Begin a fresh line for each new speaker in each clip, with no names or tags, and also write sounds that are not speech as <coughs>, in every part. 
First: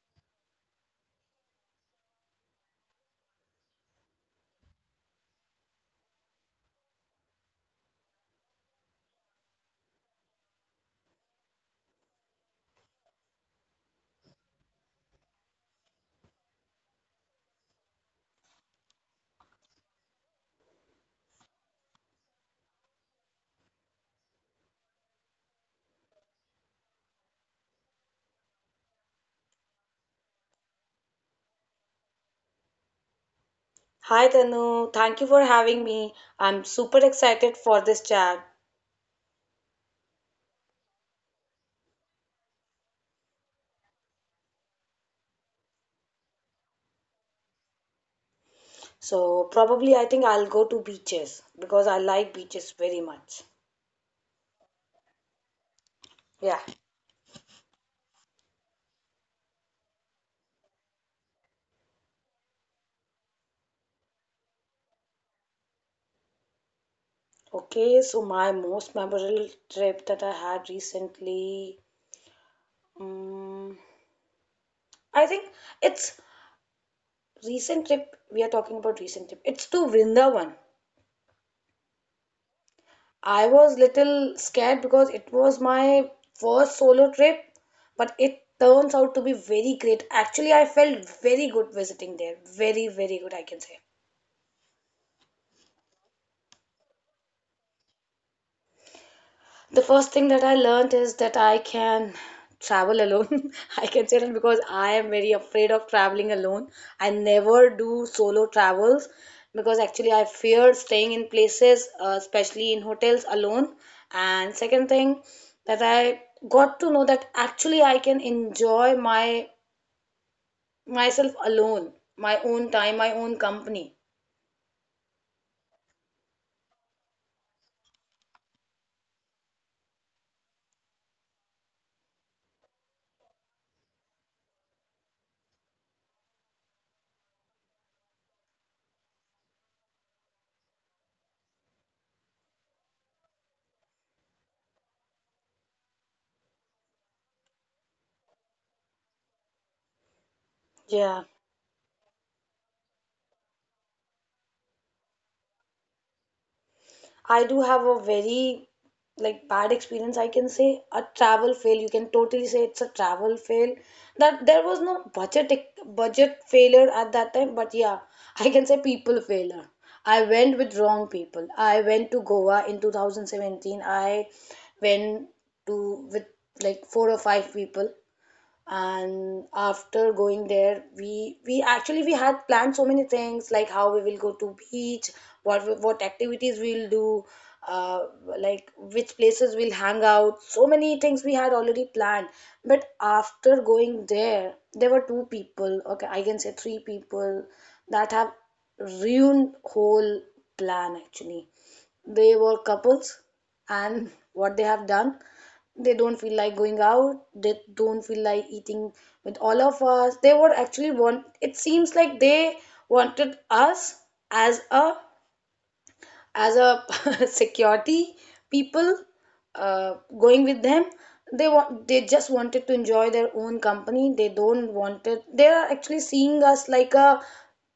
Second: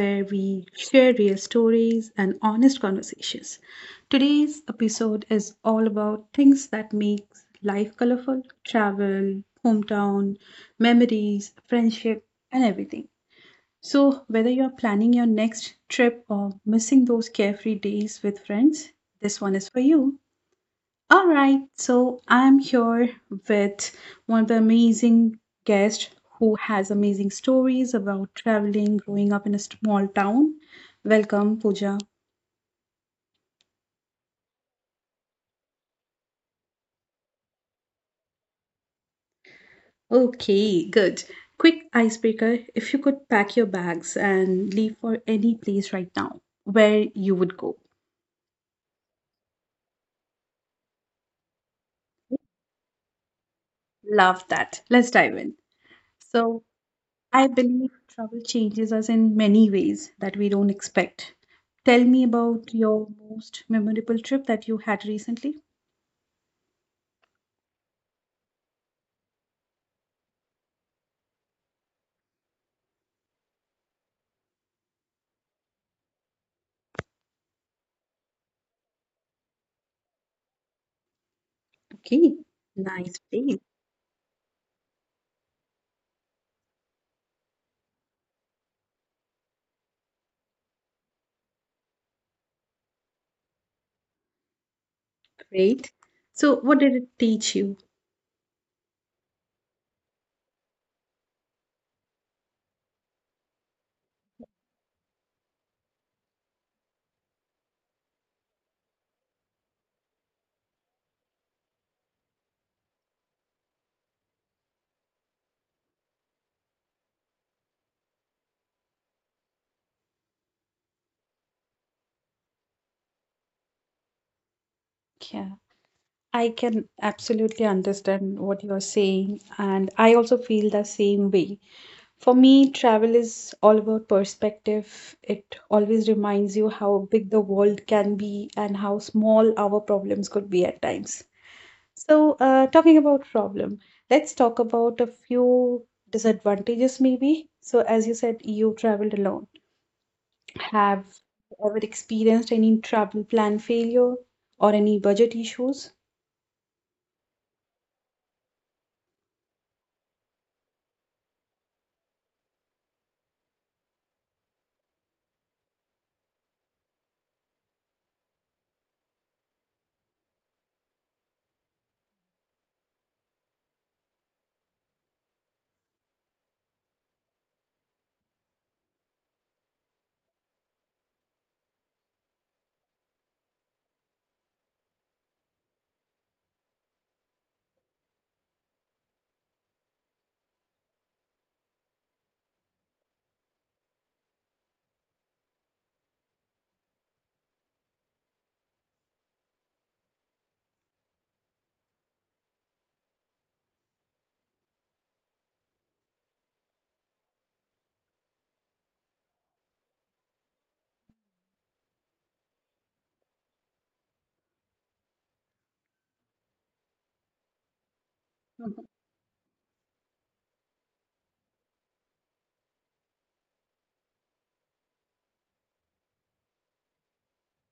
where we share real stories and honest conversations. Today's episode is all about things that makes life colorful, travel, hometown, memories, friendship, and everything. So, whether you're planning your next trip or missing those carefree days with friends, this one is for you. All right, so I'm here with one of the amazing guests who has amazing stories about traveling, growing up in a small town. Welcome, Pooja.
Hi Tanu, thank you for having me. I'm super excited for this chat.
Okay, good. Quick icebreaker if you could pack your bags and leave for any place right now, where you would go.
So probably I think I'll go to beaches because I like beaches very much.
Love that. Let's dive in.
Yeah.
So, I believe travel changes us in many ways that we don't expect. Tell me about your most memorable trip that you had recently.
Okay, so my most memorable trip that I had recently, um, I think it's recent trip. We are talking about recent trip. It's to Vrindavan.
Okay, nice
I
place.
was little scared because it was my first solo trip, but it turns out to be very great. Actually, I felt very good visiting there. Very, very good, I can say.
Great. So, what did it teach you?
The first thing that I learned is that I can travel alone. <laughs> I can say that because I am very afraid of traveling alone. I never do solo travels because actually I fear staying in places, especially in hotels alone. And second thing that I got to know that actually I can enjoy my myself alone, my own time, my own company.
Yeah, I can absolutely understand what you're saying, and I also feel the same way. For me, travel is all about perspective. It always reminds you how big the world can be and how small our problems could be at times. So, talking about problem, let's talk about a few disadvantages maybe. So, as you said, you traveled alone.
Yeah.
Have you ever experienced any travel plan failure or any budget issues?
I do have a very like bad experience, I can say. A travel fail, you can totally say. It's a travel fail that there was no budget failure at that time, but yeah, I can say people failure. I went with wrong people. I went to Goa in 2017. I went to with like four or five people. And after going there, we actually we had planned so many things, like how we will go to beach, what activities we'll do, uh, like which places we'll hang out. So many things we had already planned. But after going there, there were two people, okay, I can say three people, that have ruined whole plan actually. They were couples. And what they have done, they don't feel like going out, they don't feel like eating with all of us. They would actually want, it seems like they wanted us as a <laughs> security people, uh, going with them. They just wanted to enjoy their own company. They don't want it. They are actually seeing us like a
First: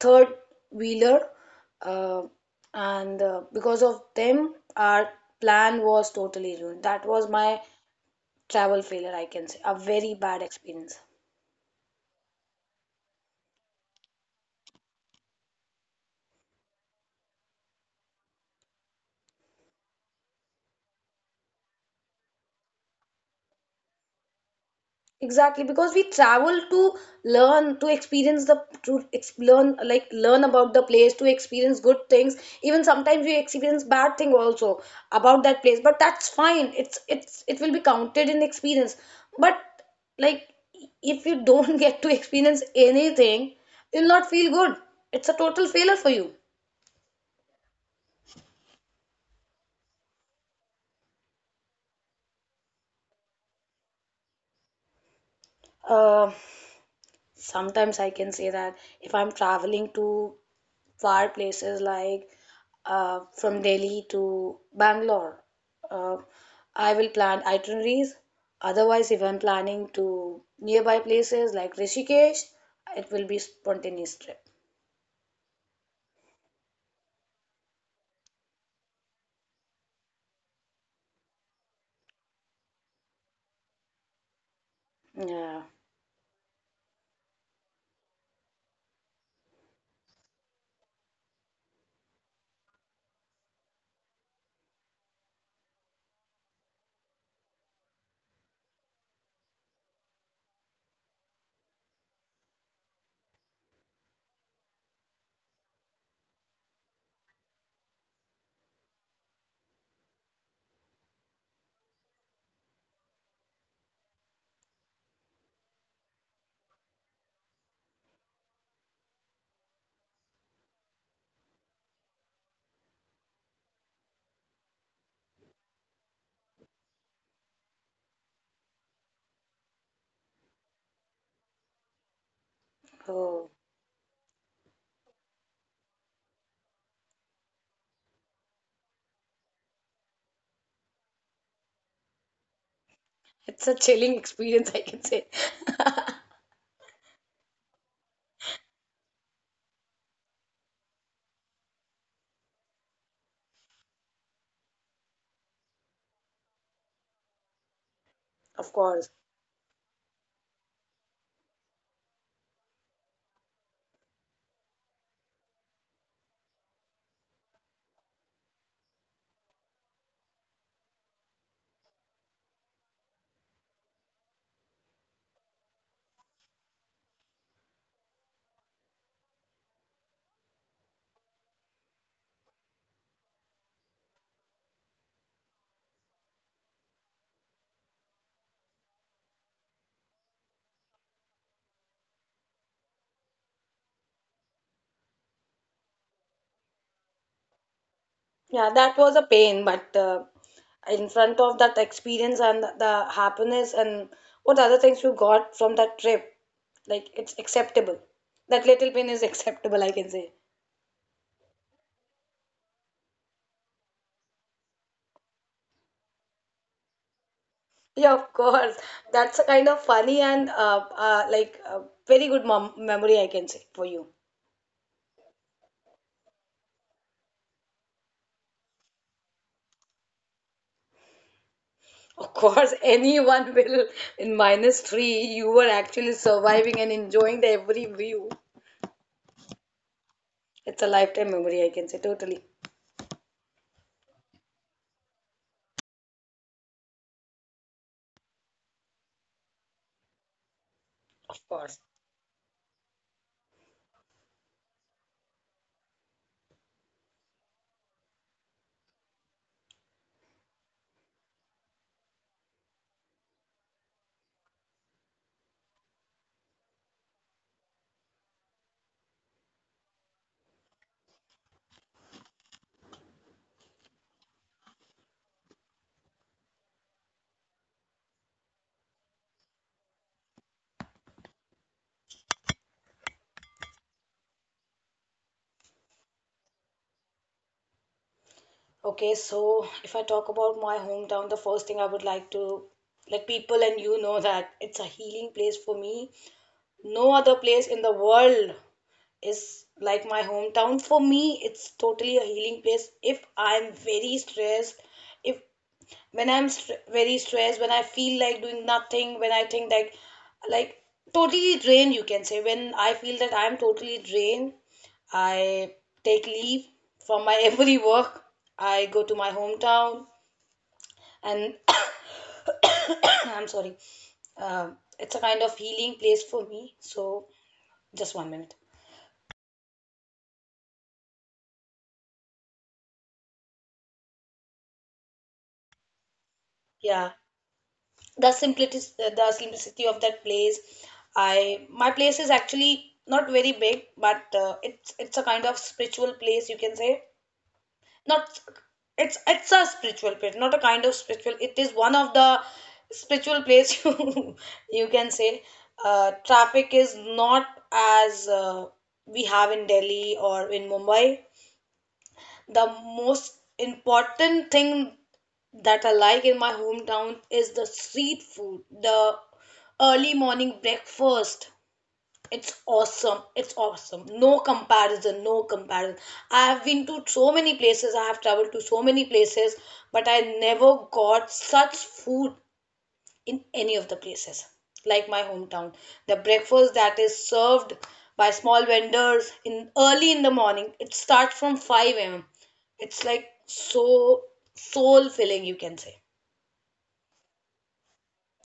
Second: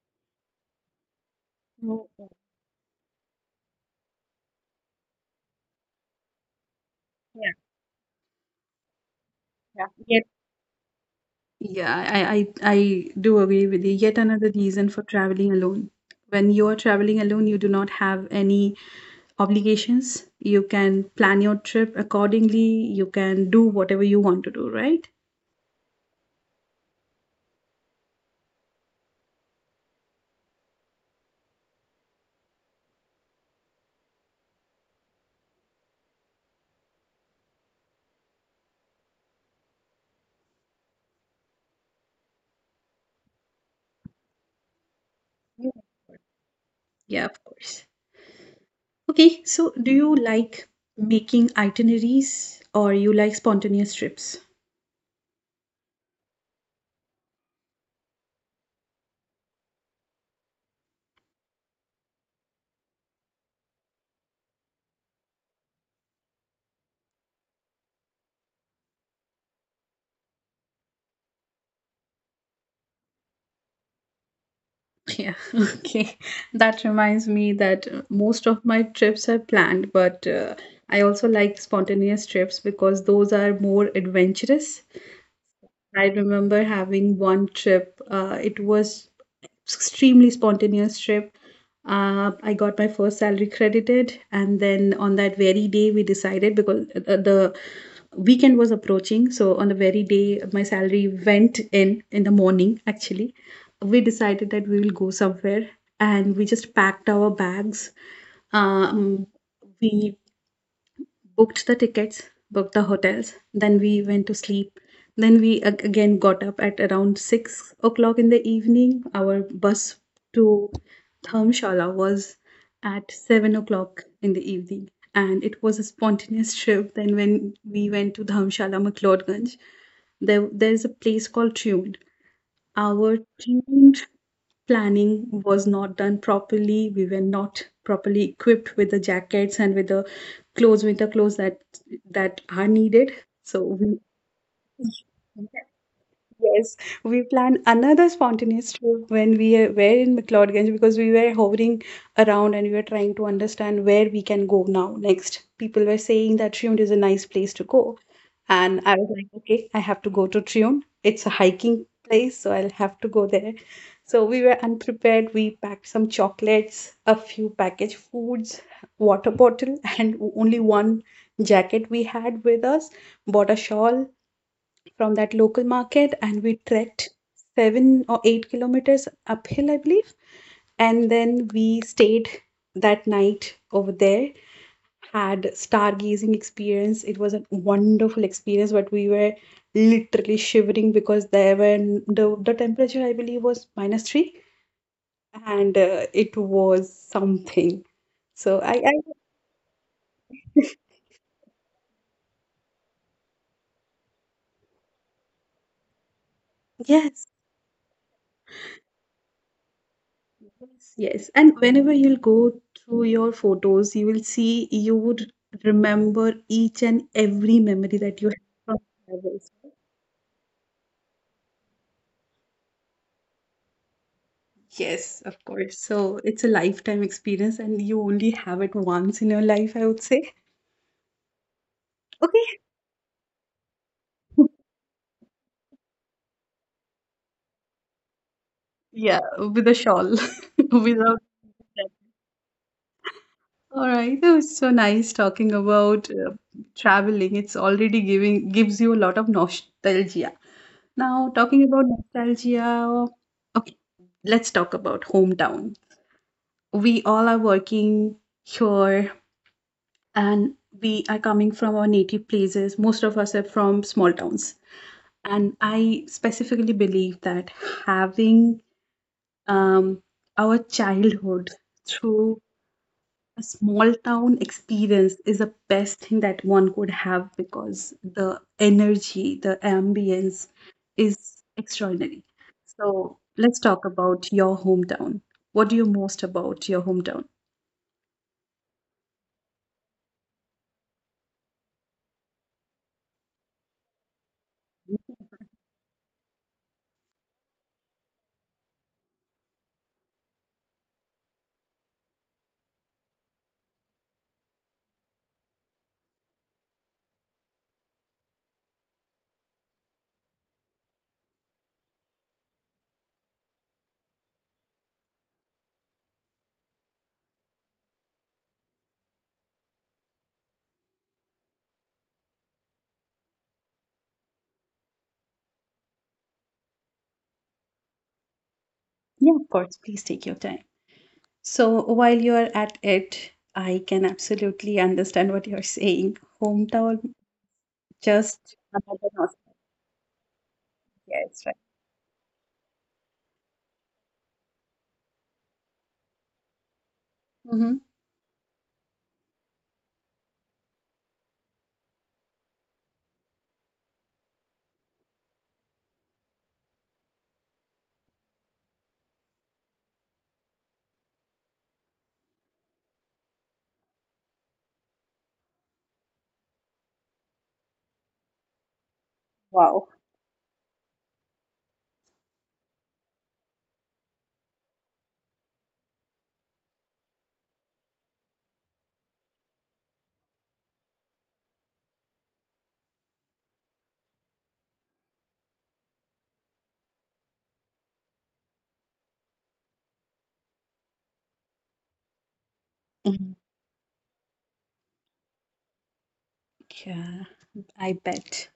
third wheeler. Uh, and uh, because of them our plan was totally ruined. That was my travel failure, I can say. A very bad experience.
Yeah, I do agree with you. Yet another reason for traveling alone. When you are traveling alone, you do not have any obligations. You can plan your trip accordingly. You can do whatever you want to do, right?
Exactly, because we travel to learn, to experience learn, like learn about the place, to experience good things. Even sometimes we experience bad thing also about that place, but that's fine. It will be counted in experience. But like, if you don't <laughs> get to experience anything, you'll not feel good. It's a total
Yeah.
failure for you.
Yeah, of course. Okay, so do you like making itineraries or you like spontaneous trips?
Uh, sometimes I can say that if I'm traveling to far places, like from Delhi to Bangalore. Uh, I will plan itineraries. Otherwise, if I'm planning to nearby places like Rishikesh, it will be spontaneous trip.
Yeah, <laughs> okay. That reminds me that most of my trips are planned, but I also like spontaneous trips because those are more adventurous.
Yeah.
I remember having one trip, it was extremely spontaneous trip. I got my first salary credited, and then on that very day, we decided because the weekend was approaching. So on the very day my salary went in the morning, actually, we decided that we will go somewhere, and we just packed our bags. Um, we booked the tickets, booked the hotels, then we went to sleep. Then we again got up at around 6 o'clock in the evening. Our bus to Dharamshala was at 7 o'clock in the evening. And it was a spontaneous trip. Then when we went to Dharamshala, McLeodganj, there's a place called Tune. Our
Oh,
tuned planning was not done properly. We were not properly equipped with the jackets and with the clothes, winter clothes that are needed. So
it's a
we
chilling <laughs> experience, I can say. <laughs>
yes, we planned another spontaneous trip when we were in McLeodganj because we were hovering around and we were trying to understand where we can go now next. People were saying that Triumph is a nice place to go.
Of
And I was
course.
like, okay, I have to go to Trion. It's a hiking place, so I'll have to go there. So we were unprepared. We packed some chocolates, a few packaged foods, water bottle, and only one jacket we had with us. Bought a shawl from that local market, and we trekked 7 or 8 kilometers uphill, I believe. And then we stayed that night over there, had stargazing experience. It was a wonderful experience, but we were literally shivering because there were the temperature I believe was minus three and it was something. So
Yeah,
I
that was a pain, but
<laughs>
in front of that experience and the happiness and what other things you got from that trip, like,
yes,
it's acceptable. That little pain is <laughs> acceptable, I can say.
yes, yes. And whenever you'll go through your photos, you will see you would remember each and every memory
Yeah,
that you
of
have
course.
from
That's a
travels.
kind of funny and like very good mom memory, I can say, for you.
Yes, of course. So it's a lifetime experience, and you only have it once in your life, I would say.
Of
Okay.
course, <laughs> anyone will, in
<laughs>
minus three, you were actually surviving and enjoying the every view.
Yeah, with a shawl, <laughs>
It's a
without
lifetime memory, I can say, totally.
All right, that was so nice talking about traveling. It's already giving gives you a lot of nostalgia. Now,
Of
talking
course.
about nostalgia, okay, let's talk about hometown. We all are working here and we are coming from our native places. Most of us are from small towns. And I specifically believe that having um, our childhood through a small town experience is the best thing that one could have because the energy, the ambience is extraordinary. So let's talk about your hometown. What do you most about your hometown?
Okay, so if I talk about my hometown, the first thing I would like to let people and you know that it's a healing place for me. No other place in the world is like my hometown. For me, it's totally a healing place. If when I'm very stressed, when I feel like doing nothing, when I think like totally drained, you can say, when I feel that I'm totally drained, I take leave from my <laughs> every work. I go to my hometown. And <coughs> I'm sorry. It's a kind of healing place for me. So just one minute.
Yeah, of course. Please take your time. So while you are at it, I can absolutely understand what you're saying.
Yeah,
Hometown
the
just
simplicity
another
the
nostalgia,
simplicity of that place.
it's right.
I my place is actually not very big, but it's a kind of spiritual place, you can say.
Hmm.
Not, it's a spiritual place, not a kind of spiritual. It is one of the spiritual place, <laughs> you can say. Traffic is not as we have in Delhi or in Mumbai. The most important thing that I like in my hometown is the street food, the
Wow.
early morning breakfast. It's awesome. It's awesome. No comparison. No comparison. I have been to so many places. I have traveled to so many places, but I never got such food in any of the places. Like my hometown. The breakfast that is served by small vendors in early in the morning. It starts from 5 a.m. It's like
Mhm.
so soul filling, you can say.
Yeah, I bet.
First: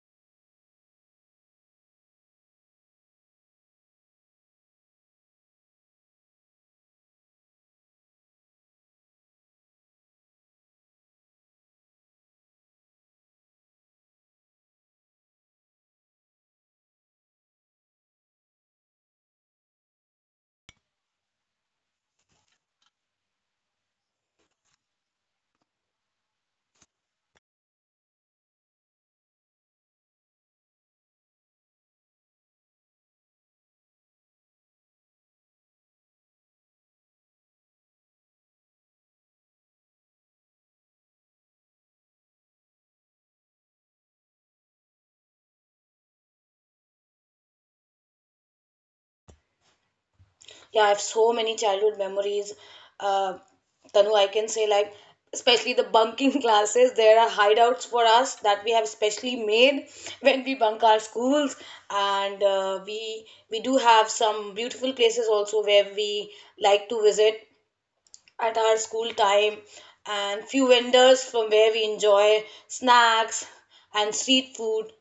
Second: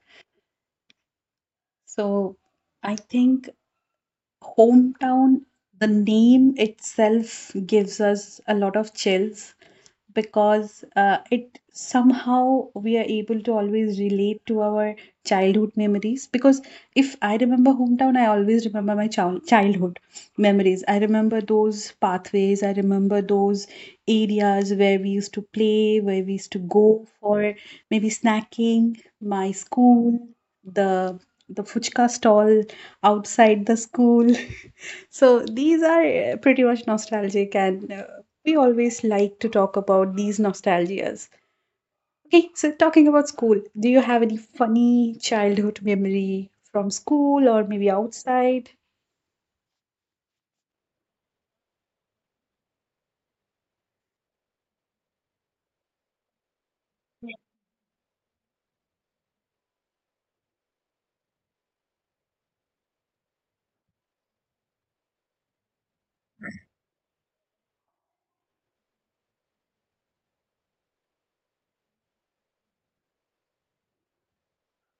So I think hometown, the name itself gives us a lot of chills because it somehow we are able to always relate to our childhood memories because if I remember hometown I always remember my childhood memories, I remember those pathways, I remember those areas where we used to play, where we used to go for maybe snacking, my school, the the fuchka stall outside the school. <laughs> So these are pretty much nostalgic and we always like to talk about these nostalgias. Okay, so talking about school, do you have any funny childhood memory from school or maybe outside?
Yeah, I have so many childhood memories. Uh, Tanu, I can say, like, especially the bunking <laughs> classes. There are hideouts for us that we have specially made when we bunk our schools, and we do have some beautiful places also where we like to visit at our school time, and few vendors from where we enjoy snacks and street food.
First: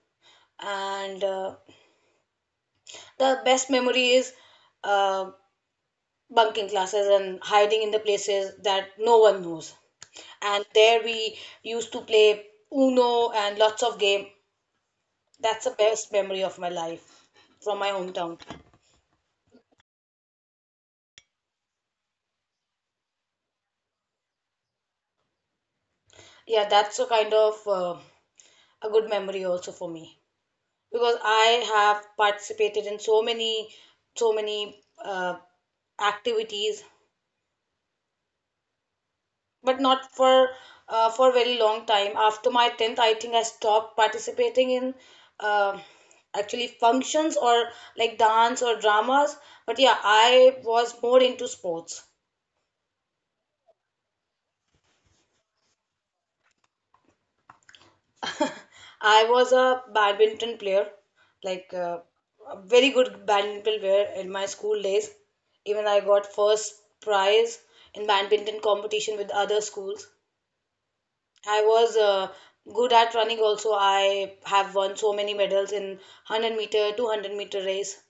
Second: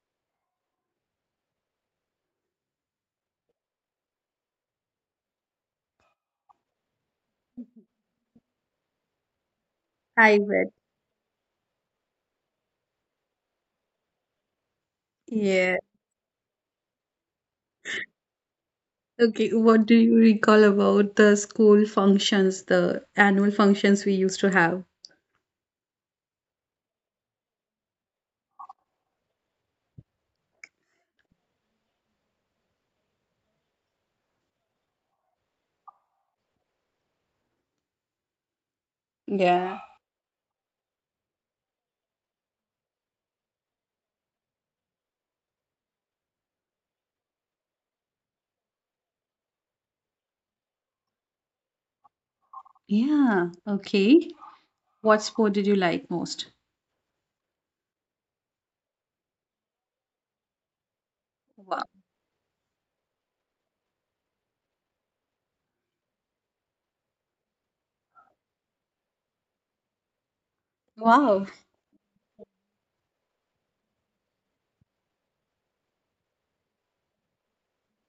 And the best memory is. uh. bunking classes and hiding in the places that no one knows.
I
And
bet.
there we used to play Uno and lots of game. That's the
Yeah.
best memory of my life from my hometown.
Okay. What do you recall about the school functions, the annual functions we used to have?
Yeah, that's a kind of a good memory also for me because I have participated in so many, so many activities,
Yeah.
but not for for very long time after my 10th, I think I stopped participating in um actually functions or like dance or dramas. But yeah, I was more into sports.
Yeah. Okay. What sport did you like most?
I was a badminton player, like
Wow.
a very good badminton player in my school days. Even I got first prize in badminton competition with other schools.
Wow.
I was good at running also. I have won so many medals in 100 meter, 200-meter race.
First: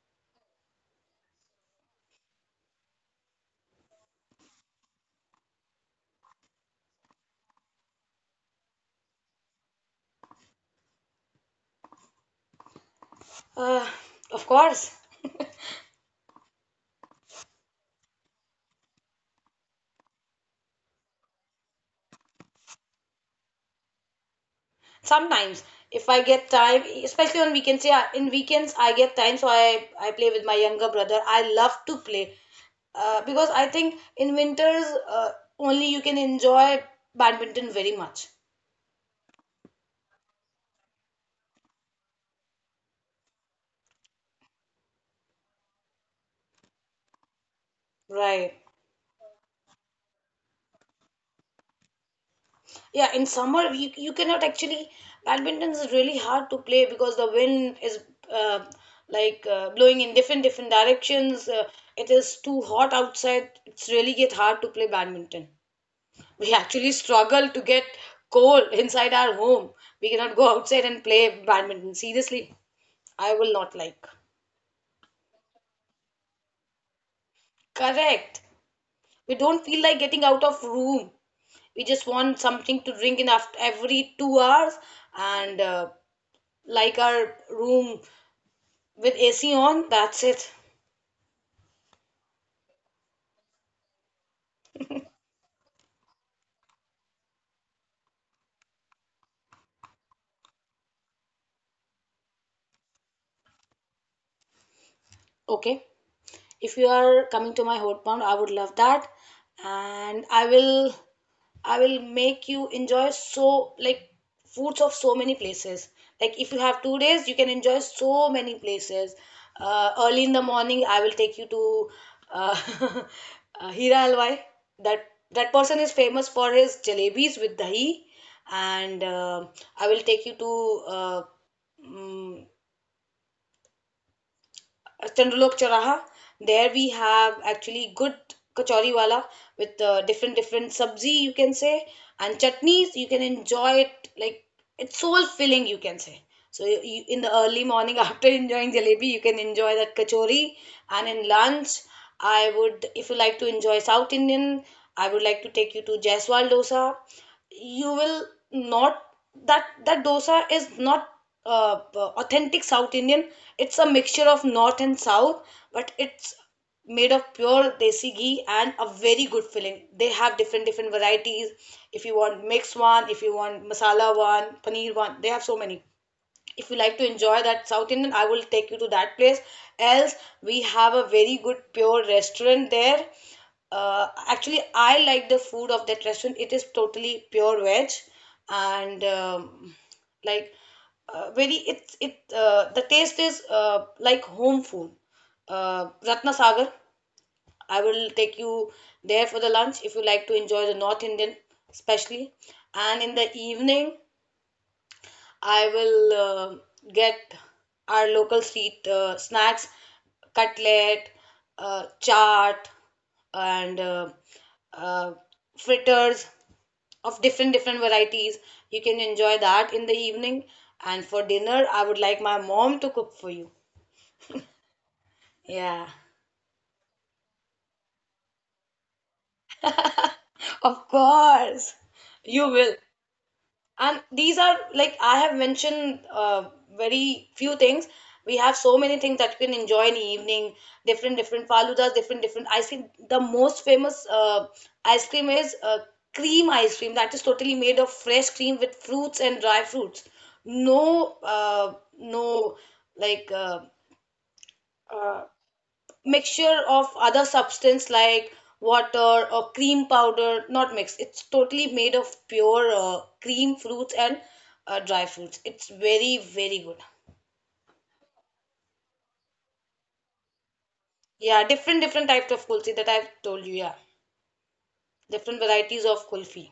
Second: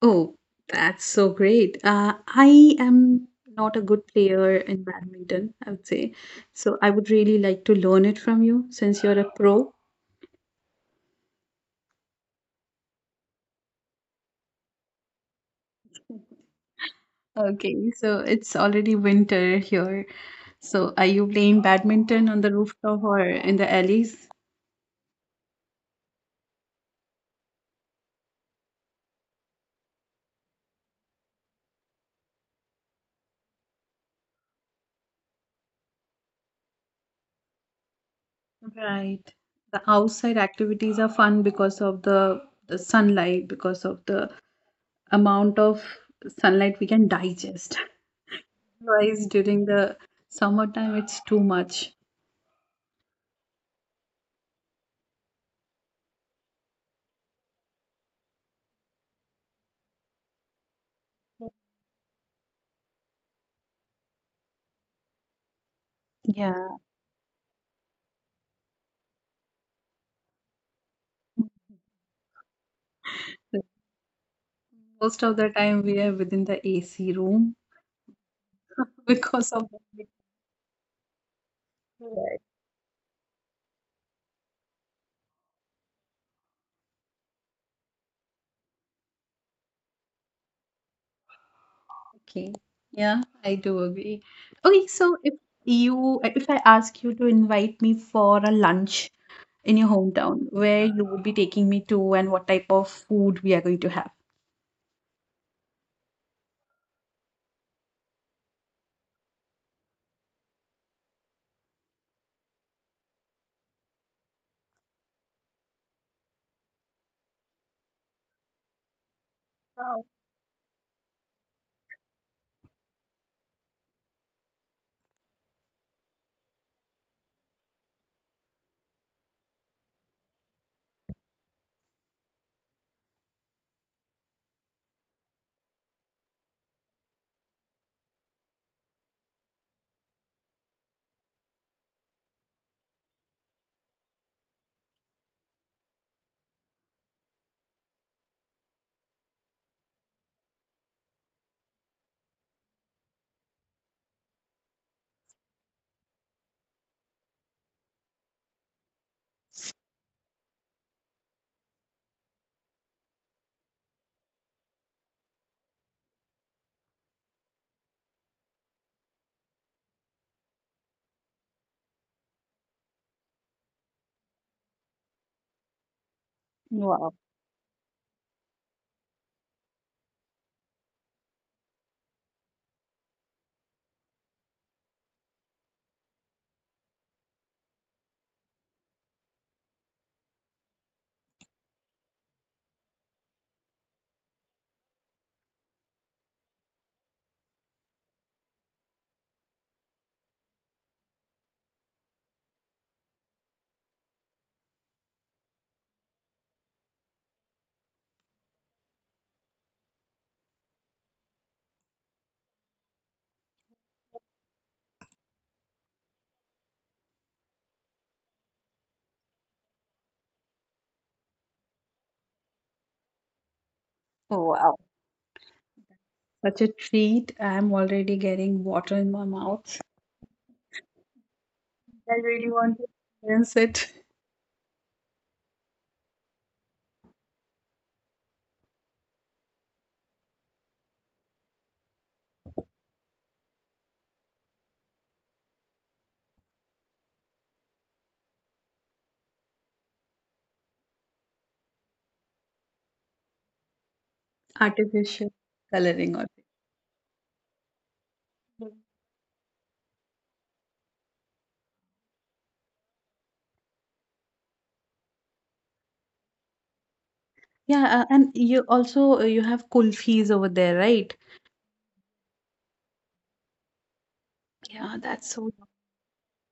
Oh, that's so great. I am not a good player in badminton, I would say. So I would really like to learn it from you since you're a pro.
Uh, of course,
Okay, so it's already winter here. So are you playing badminton on the rooftop or in the alleys?
sometimes if I get time, especially on weekends, yeah, in weekends I get time, so I play with my younger brother. I love to play because I think in winters only you can enjoy badminton very much.
Right. The outside activities are fun because of the sunlight, because of the amount of sunlight we can digest.
Right.
<laughs> Otherwise, during the summertime, it's too much.
Yeah, in summer you cannot actually, badminton is really hard to play because the wind is uh, like blowing in different different directions. It is too hot outside. It's really get hard to play badminton. We
Yeah,
actually struggle to get cold inside our home. We cannot go outside and play badminton. Seriously, I will not like.
most of the time we are within the AC room
Correct.
<laughs>
We
because
don't
of the
feel like
big
getting out of room. We just
fan.
want something to drink in after every 2 hours and like our room with AC on, that's it.
Okay, yeah, I do agree. Okay, so if I ask you to invite me for a lunch in your hometown, where you would be taking me to and what type of food we are going to have?
Okay. If you are coming to my hometown, I would love that, and I will make you enjoy so like foods of so many places. Like if you have 2 days, you can enjoy so many places. Early in the morning, I will take you to uh, <laughs> Hira Halwai. That that person is famous for his jalebis with dahi, and I will take you to. Mm, Chandralok Chowraha. There we have actually good kachori wala with different different sabzi, you can say, and chutneys. You can enjoy it, like, it's soul filling, you can say. So in the early morning <laughs> after enjoying jalebi, you can enjoy that kachori. And in lunch, I would if you like to enjoy South Indian, I would like to take you to Jaiswal dosa. You will not, that dosa is not authentic South Indian. It's a mixture of North and South, but it's made of pure desi ghee and a very good filling. They have different different varieties. If you want mixed one, if you want masala one, paneer one, they have so many. If you like to
Wow,
enjoy that South Indian, I will take you to that place. Else, we have a very good pure restaurant there. Actually, I like the food of that restaurant. It is totally pure veg. And like very it the taste is like home food. Ratna Sagar, I will take you there for the lunch if you like to enjoy the North Indian especially. And in the evening I will get our local street snacks, cutlet, chaat, and uh, fritters of different different varieties. You can enjoy that in the evening. And for dinner, I would like my mom to cook for you.
oh wow,
Yeah,
such a treat. I'm already getting water in my mouth.
of course,
I
you
really
will.
want to experience it.
And these are, like, I have mentioned very few things. We have so many things that you can enjoy in the evening. Different different faludas, different different ice cream. The most famous ice cream is cream ice cream, that is totally made of fresh cream with fruits and dry fruits. No no, like uh, uh,
Artificial coloring on
mixture of other substance like
it.
water or cream powder not mixed. It's totally made of pure cream, fruits and dry fruits. It's very very good.
Yeah, and you also you have kulfis over there, right?
Yeah, different different types of kulfi that I've told you. Yeah,
Yeah.
different varieties of kulfi.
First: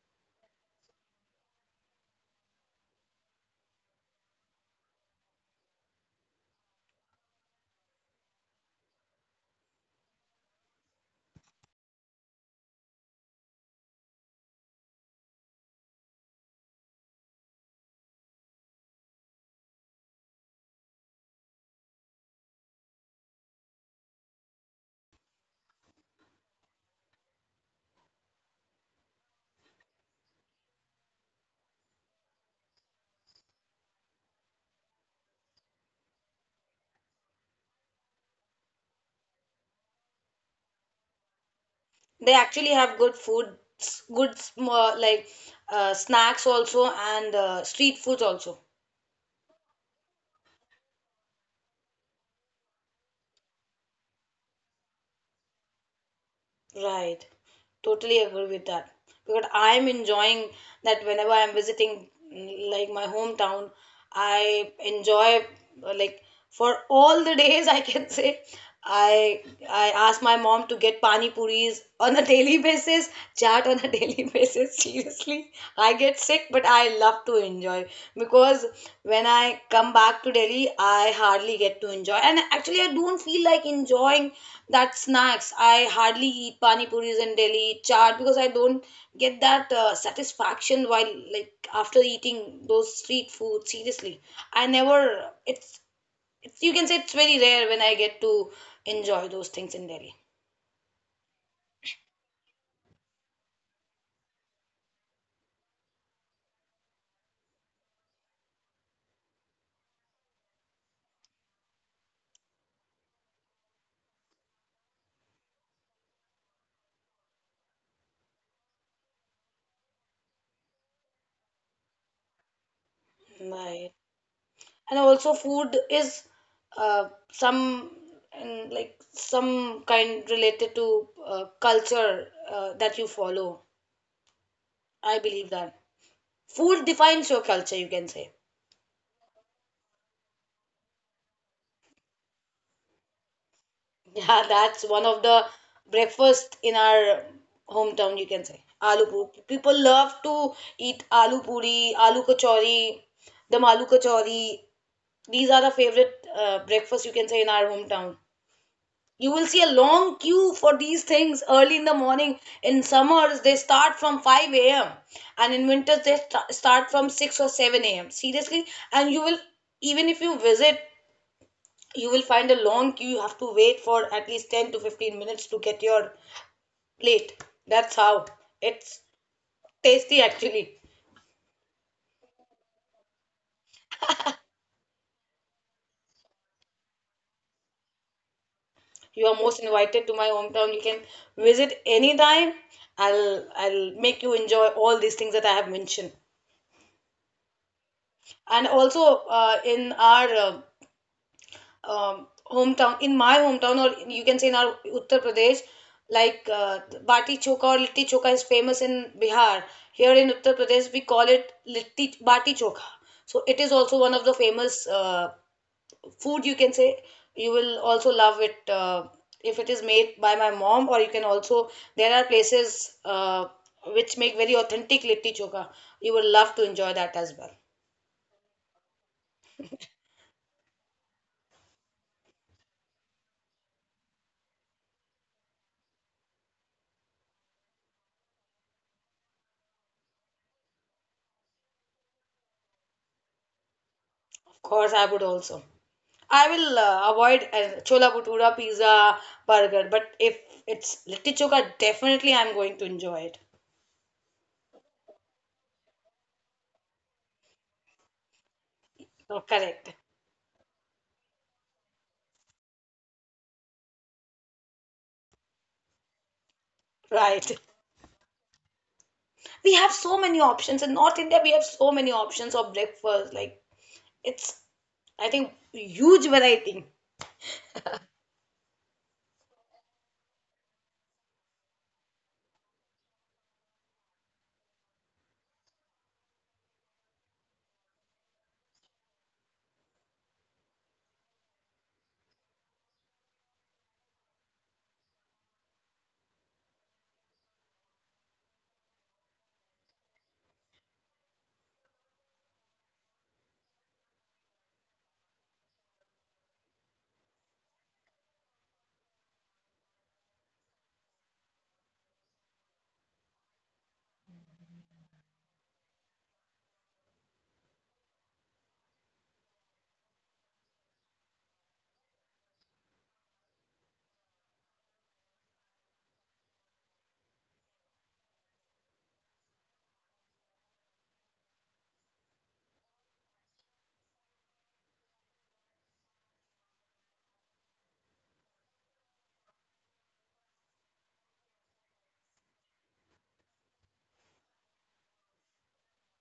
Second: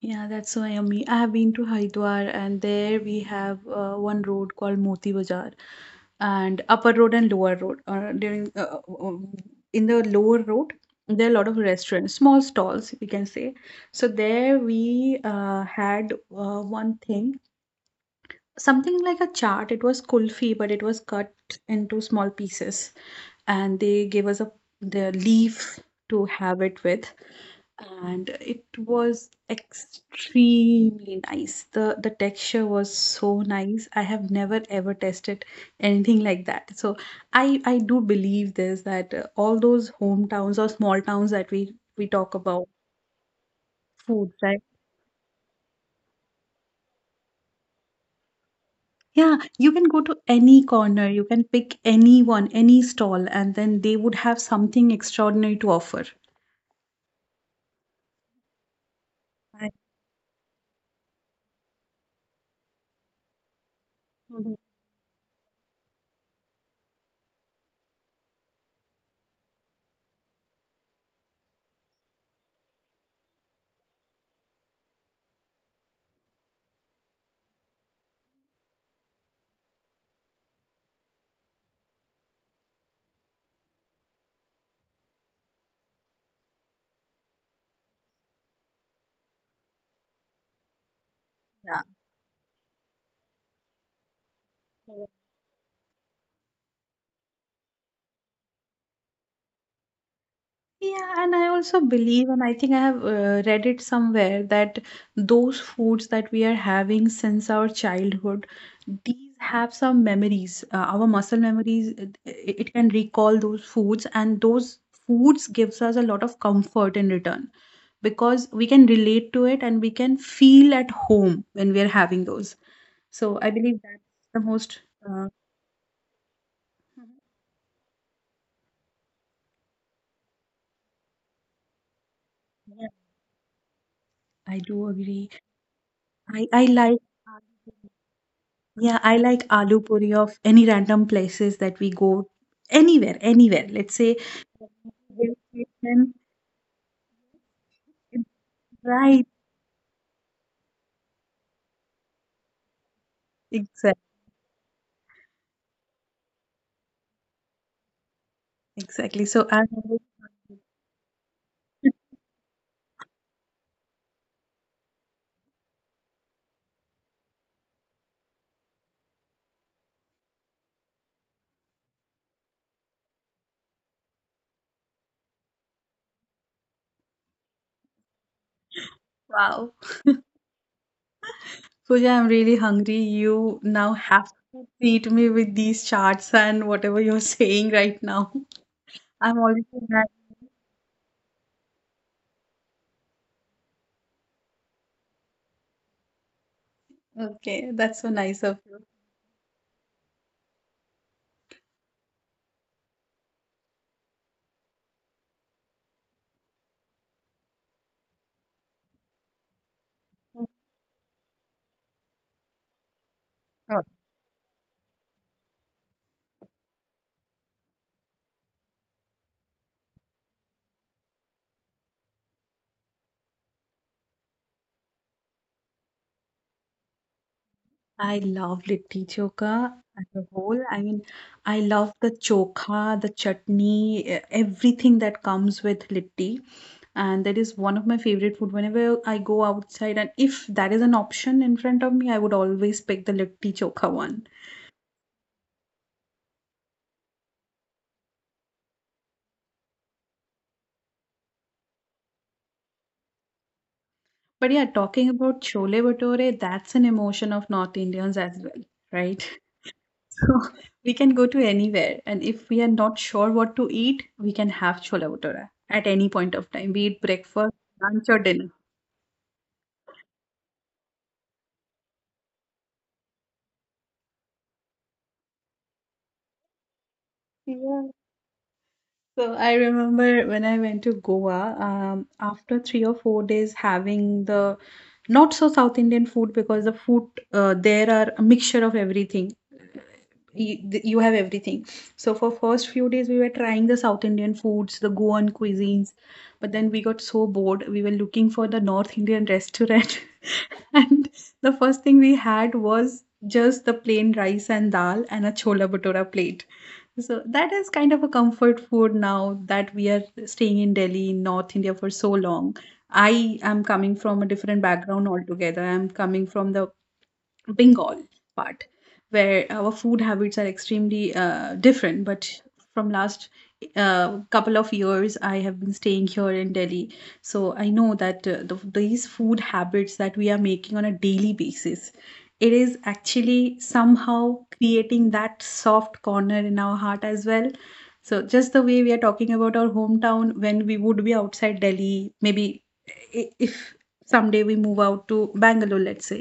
Yeah, that's so yummy. I have been to Haridwar, and there we have one road called Moti Bazaar, and upper road and lower road. During In the lower road, there are a lot of restaurants, small stalls, we can say. So there we had one thing something like a chart. It was kulfi, but it was cut into small pieces. And they gave us a the leaf to have it with. And it was extremely nice. The texture was so nice. I have never ever tested anything like that. So I do believe this that all those hometowns or small towns that we talk
They
about
actually have good food.
food,
Good
right?
uh, like snacks also, and street foods also.
Yeah, you can go to any corner, you can pick anyone, any stall, and then they would have something extraordinary to offer.
Right. Totally agree with that. Because
Right.
I'm enjoying that whenever I'm visiting like my hometown,
Mhm.
I enjoy like, for all the <laughs> days, I can say, I ask my mom to get pani puris on a <laughs> daily basis, chat on a <laughs> daily basis. Seriously, I get sick, but I love to enjoy, because when I come back to Delhi, I hardly get to enjoy. And actually, I don't feel like enjoying that snacks. I hardly eat pani puris in Delhi, chaat, because I don't get that satisfaction while, like,
Yeah.
after eating those street food. Seriously, I never. It's, it's you can say it's very rare when I get to enjoy those things in Delhi.
Yeah, and I also believe, and I think I have read it somewhere, that those foods that we are having since our childhood, these have some memories. Our muscle memories, it can recall those foods, and those foods gives us a lot of comfort in return because we can relate to it and we can feel at home when we are having those. So I believe
Right.
that's the most.
And
Uh,
also, food is
mhm,
some and like some kind related to culture
yeah,
that you follow.
I do
I
agree.
believe that
I
food
like.
defines your culture, you can say.
Yeah, I like aloo puri of any random places that we go, anywhere, anywhere. Let's say
<laughs> Yeah, that's one of the
hill station.
breakfast in our hometown, you can say. Aloo
Right,
puri, people love to eat aloo puri, aloo kachori, the aloo
exactly,
kachori these are the favorite breakfast, you can say, in our hometown.
exactly.
You will
So
see a
I'm really
long queue
hungry.
for these things early in the morning. In summers, they start from 5 a.m, and in winters they start from 6 or 7 a.m, seriously. And you will, even if you visit, you will find a long queue. You have to wait for at least 10 to 15 minutes to get your plate. That's how it's
<laughs> Wow.
tasty actually.
Pooja, I'm really hungry. You now have to treat me with these charts and whatever you're <laughs> saying right now.
You are
I'm already
most
mad.
invited to my hometown. You can visit anytime. I'll make you enjoy all these things that I have mentioned.
Okay, that's so nice of
And also, in our hometown, in my hometown, or you can say, in our Uttar Pradesh, like uh, bati choka or litti choka is famous in Bihar. Here in
you.
Uttar Pradesh we call it litti bati choka. So it is also one of the famous food, you can say. You will also love it if it is made by my mom. Or you can also, there are places which make very authentic litti choka. You will love to enjoy that as well. Of
I love litti chokha as a whole. I mean, I love the chokha, the chutney, everything that comes with litti. And that is one of my favorite food. Whenever I go outside, and if that is an option in front of me, I would always pick the litti chokha one.
course, I would also, I will avoid chola bhatura, pizza, burger, but if it's litti chokha, definitely I'm going to enjoy it.
But yeah, talking about chole bhature, that's an emotion of North Indians as well, right?
Oh,
<laughs>
correct.
So we can go to anywhere, and if we are not sure what to eat, we can have chole bhature at any point of time, be it breakfast,
Right.
lunch, or dinner.
We have so many options. In North India, we have so many options of breakfast. Like, it's, I think, huge variety.
Yeah. So I remember when I went to Goa, after 3 or 4 days having the not so South Indian food because the food there are a mixture of everything. You, you have everything. So for first few days we were trying the South Indian foods, the Goan cuisines, but then we got so bored. We were looking for the North Indian restaurant, <laughs> and the first thing we had was just the plain rice and dal and a chola bhatura plate. So that is kind of a comfort food now that we are staying in Delhi, North India for so long. I am coming from a different background altogether. I'm coming from the Bengal part, where our food habits are extremely different. But from last couple of years, I have been staying here in Delhi, so I know that these food habits that we are making on a daily basis, it is actually somehow creating that soft corner in our heart as well. So just the way we are talking about our hometown when we would be outside Delhi, maybe if someday we move out to Bangalore, let's say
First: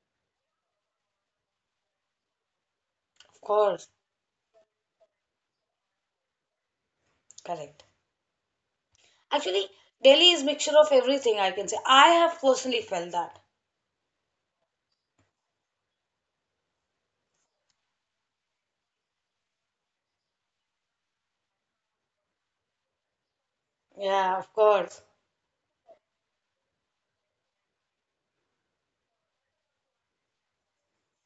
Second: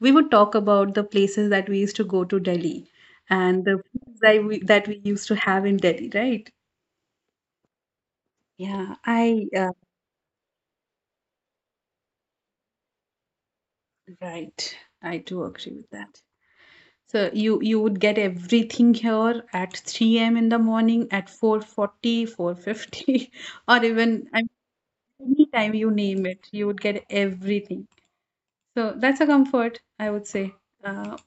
we would talk about the places that we used to go to Delhi
Of
and the
course.
foods that we used to have in Delhi, right?
Correct.
Yeah, I
Actually, Delhi is mixture of everything, I can say. I have personally felt that.
right. I do agree with that. So you would get everything here at 3 a.m. in the morning, at 4:40, 4:50, <laughs> or even
Yeah, of course.
any time you name it, you would get everything. So that's a comfort, I would say. Uh,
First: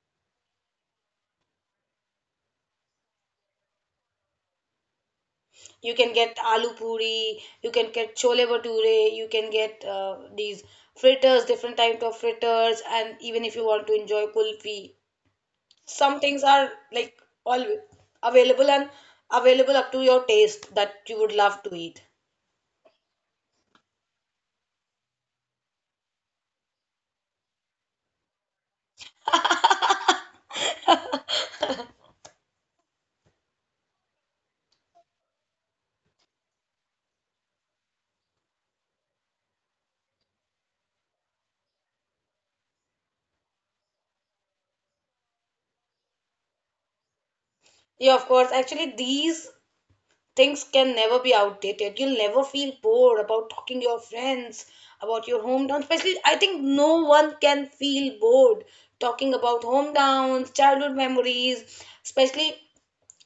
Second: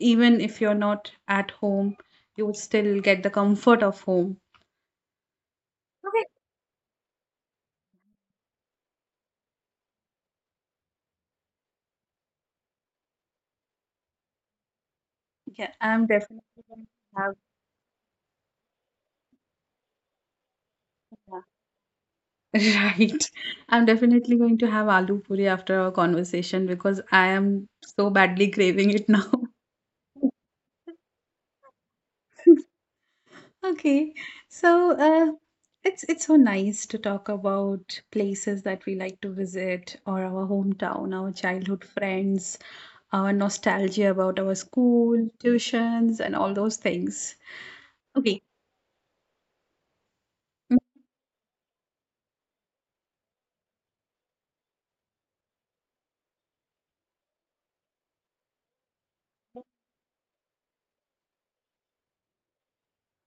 Even if you're not at home, you would still get the comfort of home.
You can get aloo puri, you can get chole bhature, you can get these fritters, different types of fritters, and even if you want to enjoy kulfi,
Yeah, I'm
some
definitely
things are
going
like
to have
all available, and available up to your taste, that you would
yeah.
love to eat.
<laughs> Right. I'm definitely going to have aloo puri after our conversation because I am so badly craving it now. <laughs> Okay, so it's so nice to talk about places that we like to visit, or our hometown, our childhood friends, our nostalgia about our school, tuitions, and all those things.
Yeah, of
Okay.
course, actually these things can never be outdated. You'll never feel bored about talking to your friends about your hometown, especially. I think no one can feel bored talking about hometowns, childhood memories especially,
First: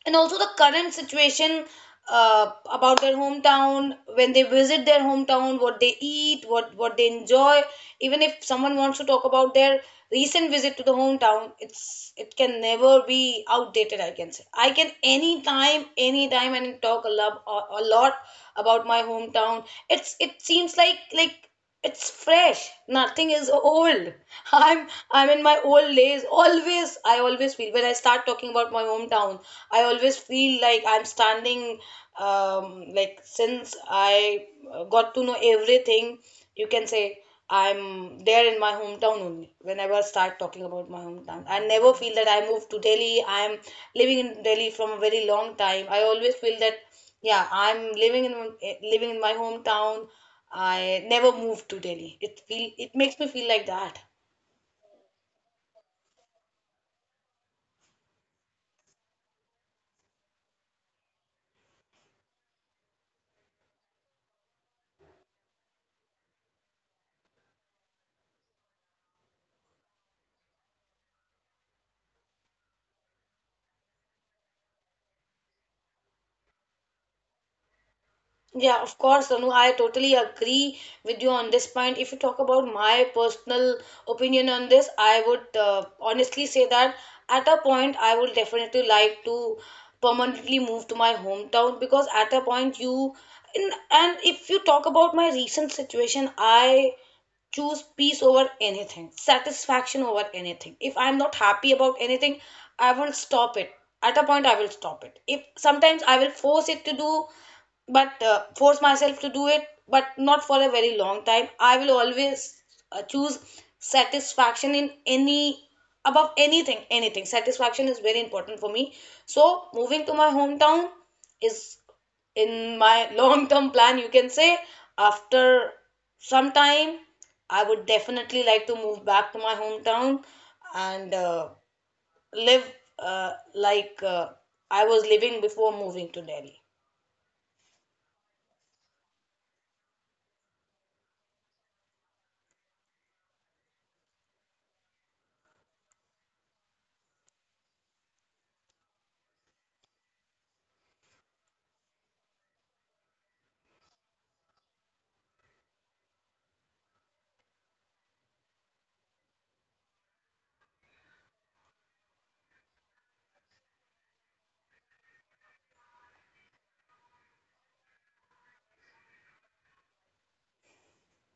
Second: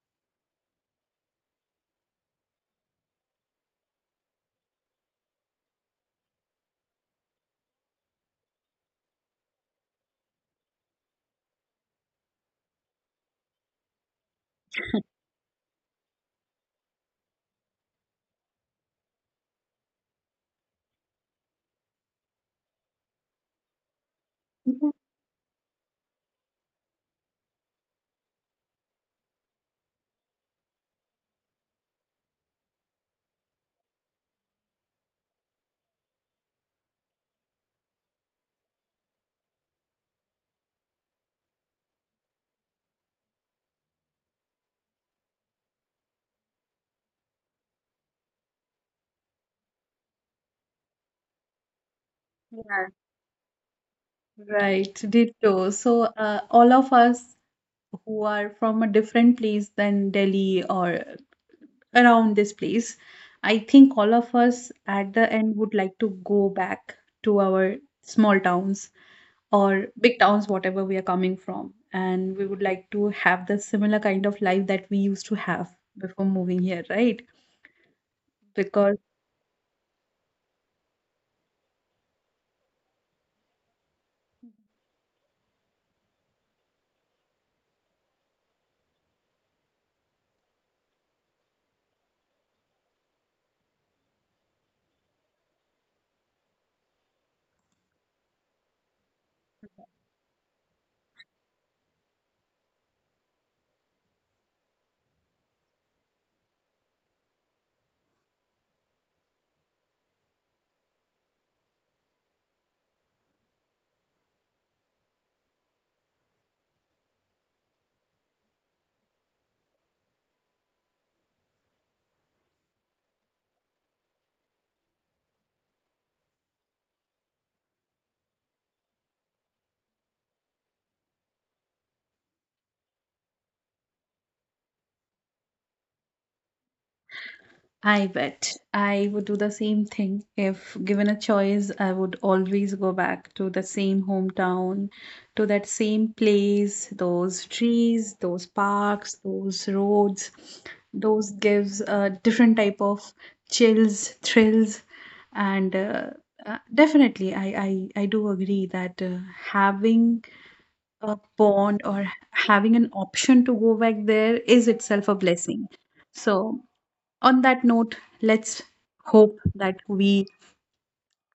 and also the current situation about their hometown, when they visit their hometown, what they eat, what they enjoy. Even if someone wants to talk about their recent visit to the hometown, it can never be outdated, I can say. I can anytime, anytime, and talk a lot, a lot about my hometown. It seems like, it's fresh. Nothing is old.
<laughs>
I'm
Mhm.
I'm in my old days. Always I always feel, when I start talking about my hometown, I always feel like I'm standing, um like, since I got to know everything, you can say, I'm there in my hometown only. Whenever I start talking about my hometown, I never feel that I moved to Delhi. I'm living in Delhi from a very long time. I always feel that, yeah, I'm living in, living in my hometown. I never moved to Delhi. It feel
Yeah,
it makes me feel like that.
right. Ditto. So, all of us who are from a different place than Delhi or around this place. I think all of us at the end would like to go back to our small towns or big towns, whatever we are coming from. And we would like to have the similar kind of life that we used to have before moving here, right?
Yeah,
Because.
of course, Anu, I totally agree with you on this point. If you talk about my personal opinion on this, I would honestly say that at a point I would definitely like to permanently move to my hometown, because at a point you, in, and if you talk about my recent situation, I choose peace over anything, satisfaction over anything. If I'm not happy about anything, I will stop it. At a point, I will stop it. If sometimes I will force it to do, but force myself to do it, but not for a very long time. I will always choose satisfaction in any, above anything. Anything, satisfaction is very important for me. So moving to my hometown is in my <laughs> long term plan, you can say. After some time, I would definitely like to move back to my hometown, and live uh, like uh, I was living before moving to Delhi.
I bet I would do the same thing. If given a choice, I would always go back to the same hometown, to that same place, those trees, those parks, those roads. Those gives a different type of chills, thrills, and definitely I I do agree that having a bond or having an option to go back there is itself a blessing. So on that note, let's hope that we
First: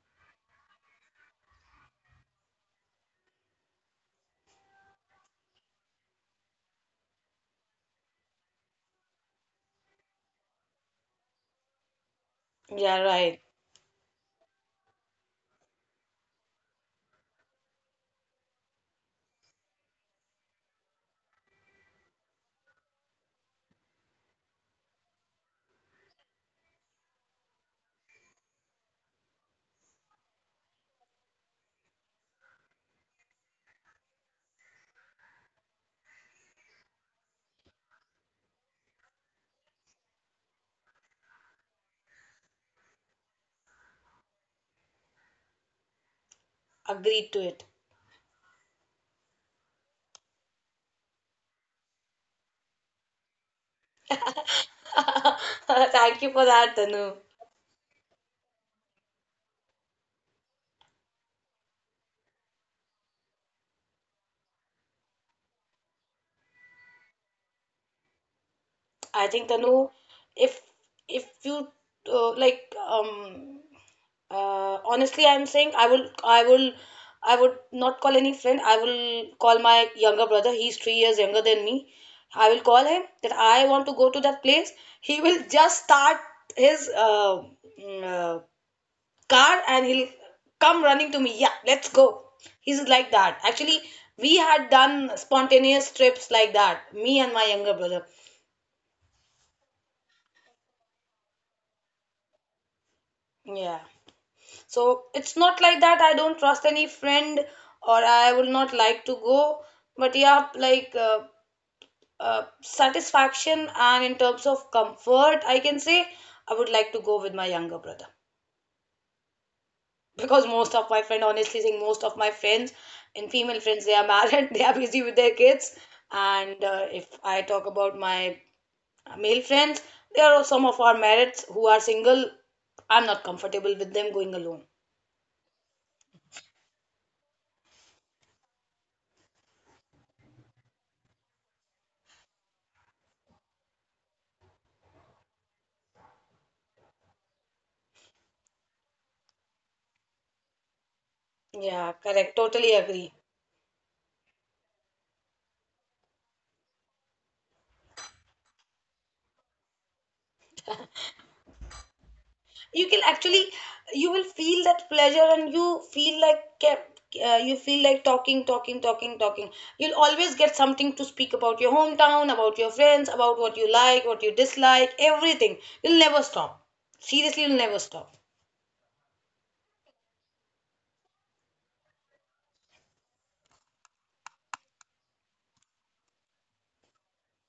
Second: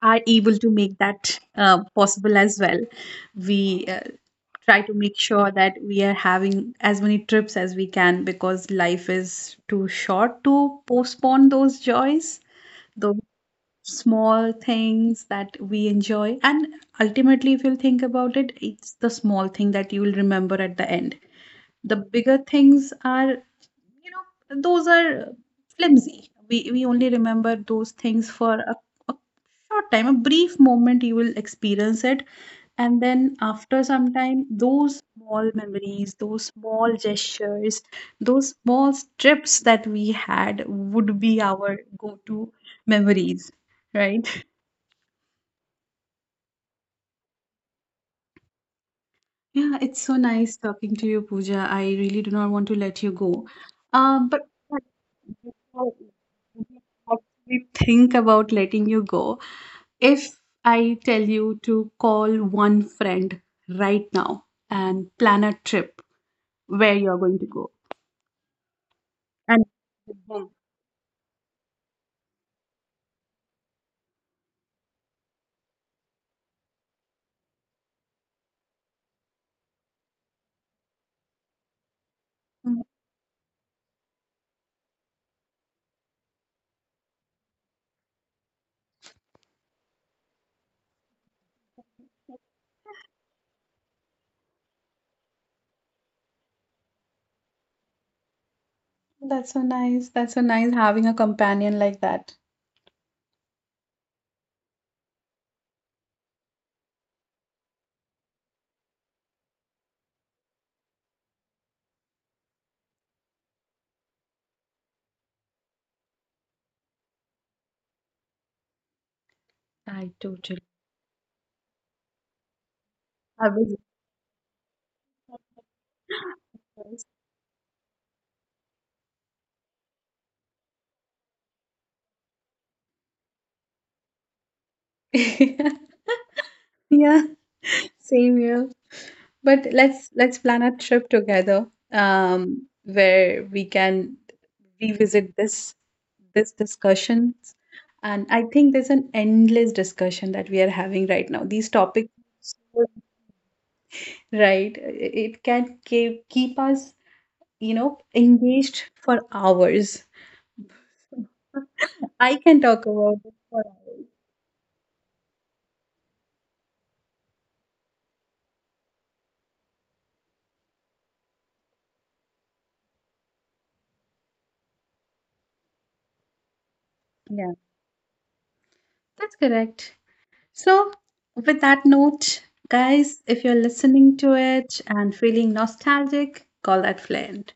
are able to make that possible as well. We Try to make sure that we are having as many trips as we can because life is too short to postpone those joys,
Yeah,
those
right.
small things that we enjoy. And ultimately, if you think about it, it's the small thing that you will remember at the end. The bigger things are, you know, those are flimsy. We only remember those things for a short time, a brief moment. You will experience it, and then after some time those small memories, those small gestures, those small trips that we had would be our go-to memories, right?
Agreed to it.
Yeah, it's so nice talking to you, Pooja. I really do not want to let you go. But
<laughs>
before-
Thank you for that, Tanu.
Before we think about letting you go. If I tell you to call one friend right now and plan a trip where you're going to go,
I think,
and
Tanu,
mhm.
if you uh, like, um, honestly, I'm saying, I would not call any friend. I will call my younger brother. He's 3 years younger than me. I will
Mm,
call him that I want to go to that place. He will just start his mm, uh, car, and he'll come running to me, yeah, let's go. He's like that, actually. We had done spontaneous trips like that, me and my younger brother.
that's so nice. That's so nice having a companion like that.
Yeah, so it's not like that I don't trust any friend, or I would not like to go, but yeah, satisfaction and in terms of comfort, I can say I would like to go with my younger brother.
I
Because
totally.
most of my friend, honestly saying, most of my friends and
I
female
was.
friends, they are married <laughs> they are busy with their kids. And if I talk about my male friends, there are some of our married who are single, I'm not comfortable with them going alone.
<laughs> Yeah, same here. But let's plan a trip together where we can revisit this discussion. And I think there's an endless discussion that we are having right now. These
Yeah,
topics,
correct, totally agree.
right? It can keep keep us, you know, engaged for hours. I can talk
You can
about this
actually,
for hours.
you will feel that pleasure, and you feel like you feel like talking, talking, you'll always get something to speak about, your hometown, about your friends, about what you like, what you dislike, everything. You'll never stop, seriously,
Yeah,
you'll never stop.
that's correct. So, with that note, guys, if you're listening to it and feeling nostalgic, call that friend.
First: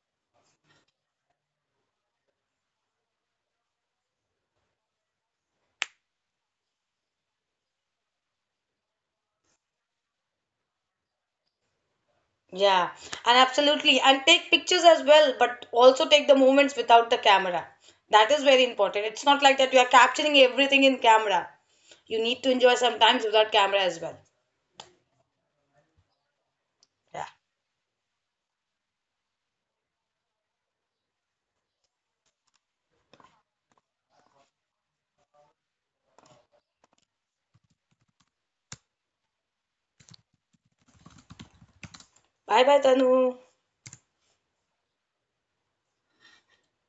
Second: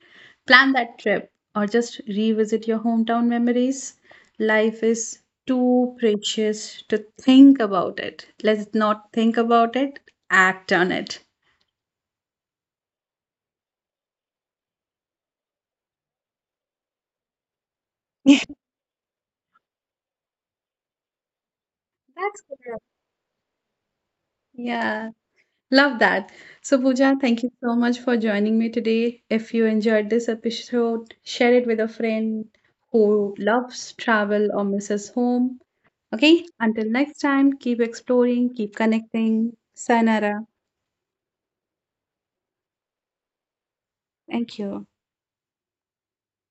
Plan that trip or just revisit your hometown memories. Life is too precious to think about it. Let's not think about it, act on it.
Yeah, and absolutely, and take pictures as well, but also take the moments without the camera.
<laughs>
That is
That's
very important. It's not like that you are capturing everything in camera. You need to enjoy
correct.
sometimes without camera as well.
Yeah. Love that. So, Pooja,
Yeah,
thank you so much for joining me today. If you enjoyed this episode, share it with a friend who loves travel or misses home. Okay, until next time, keep exploring, keep connecting. Sayonara.
bye bye Tanu.
Thank you.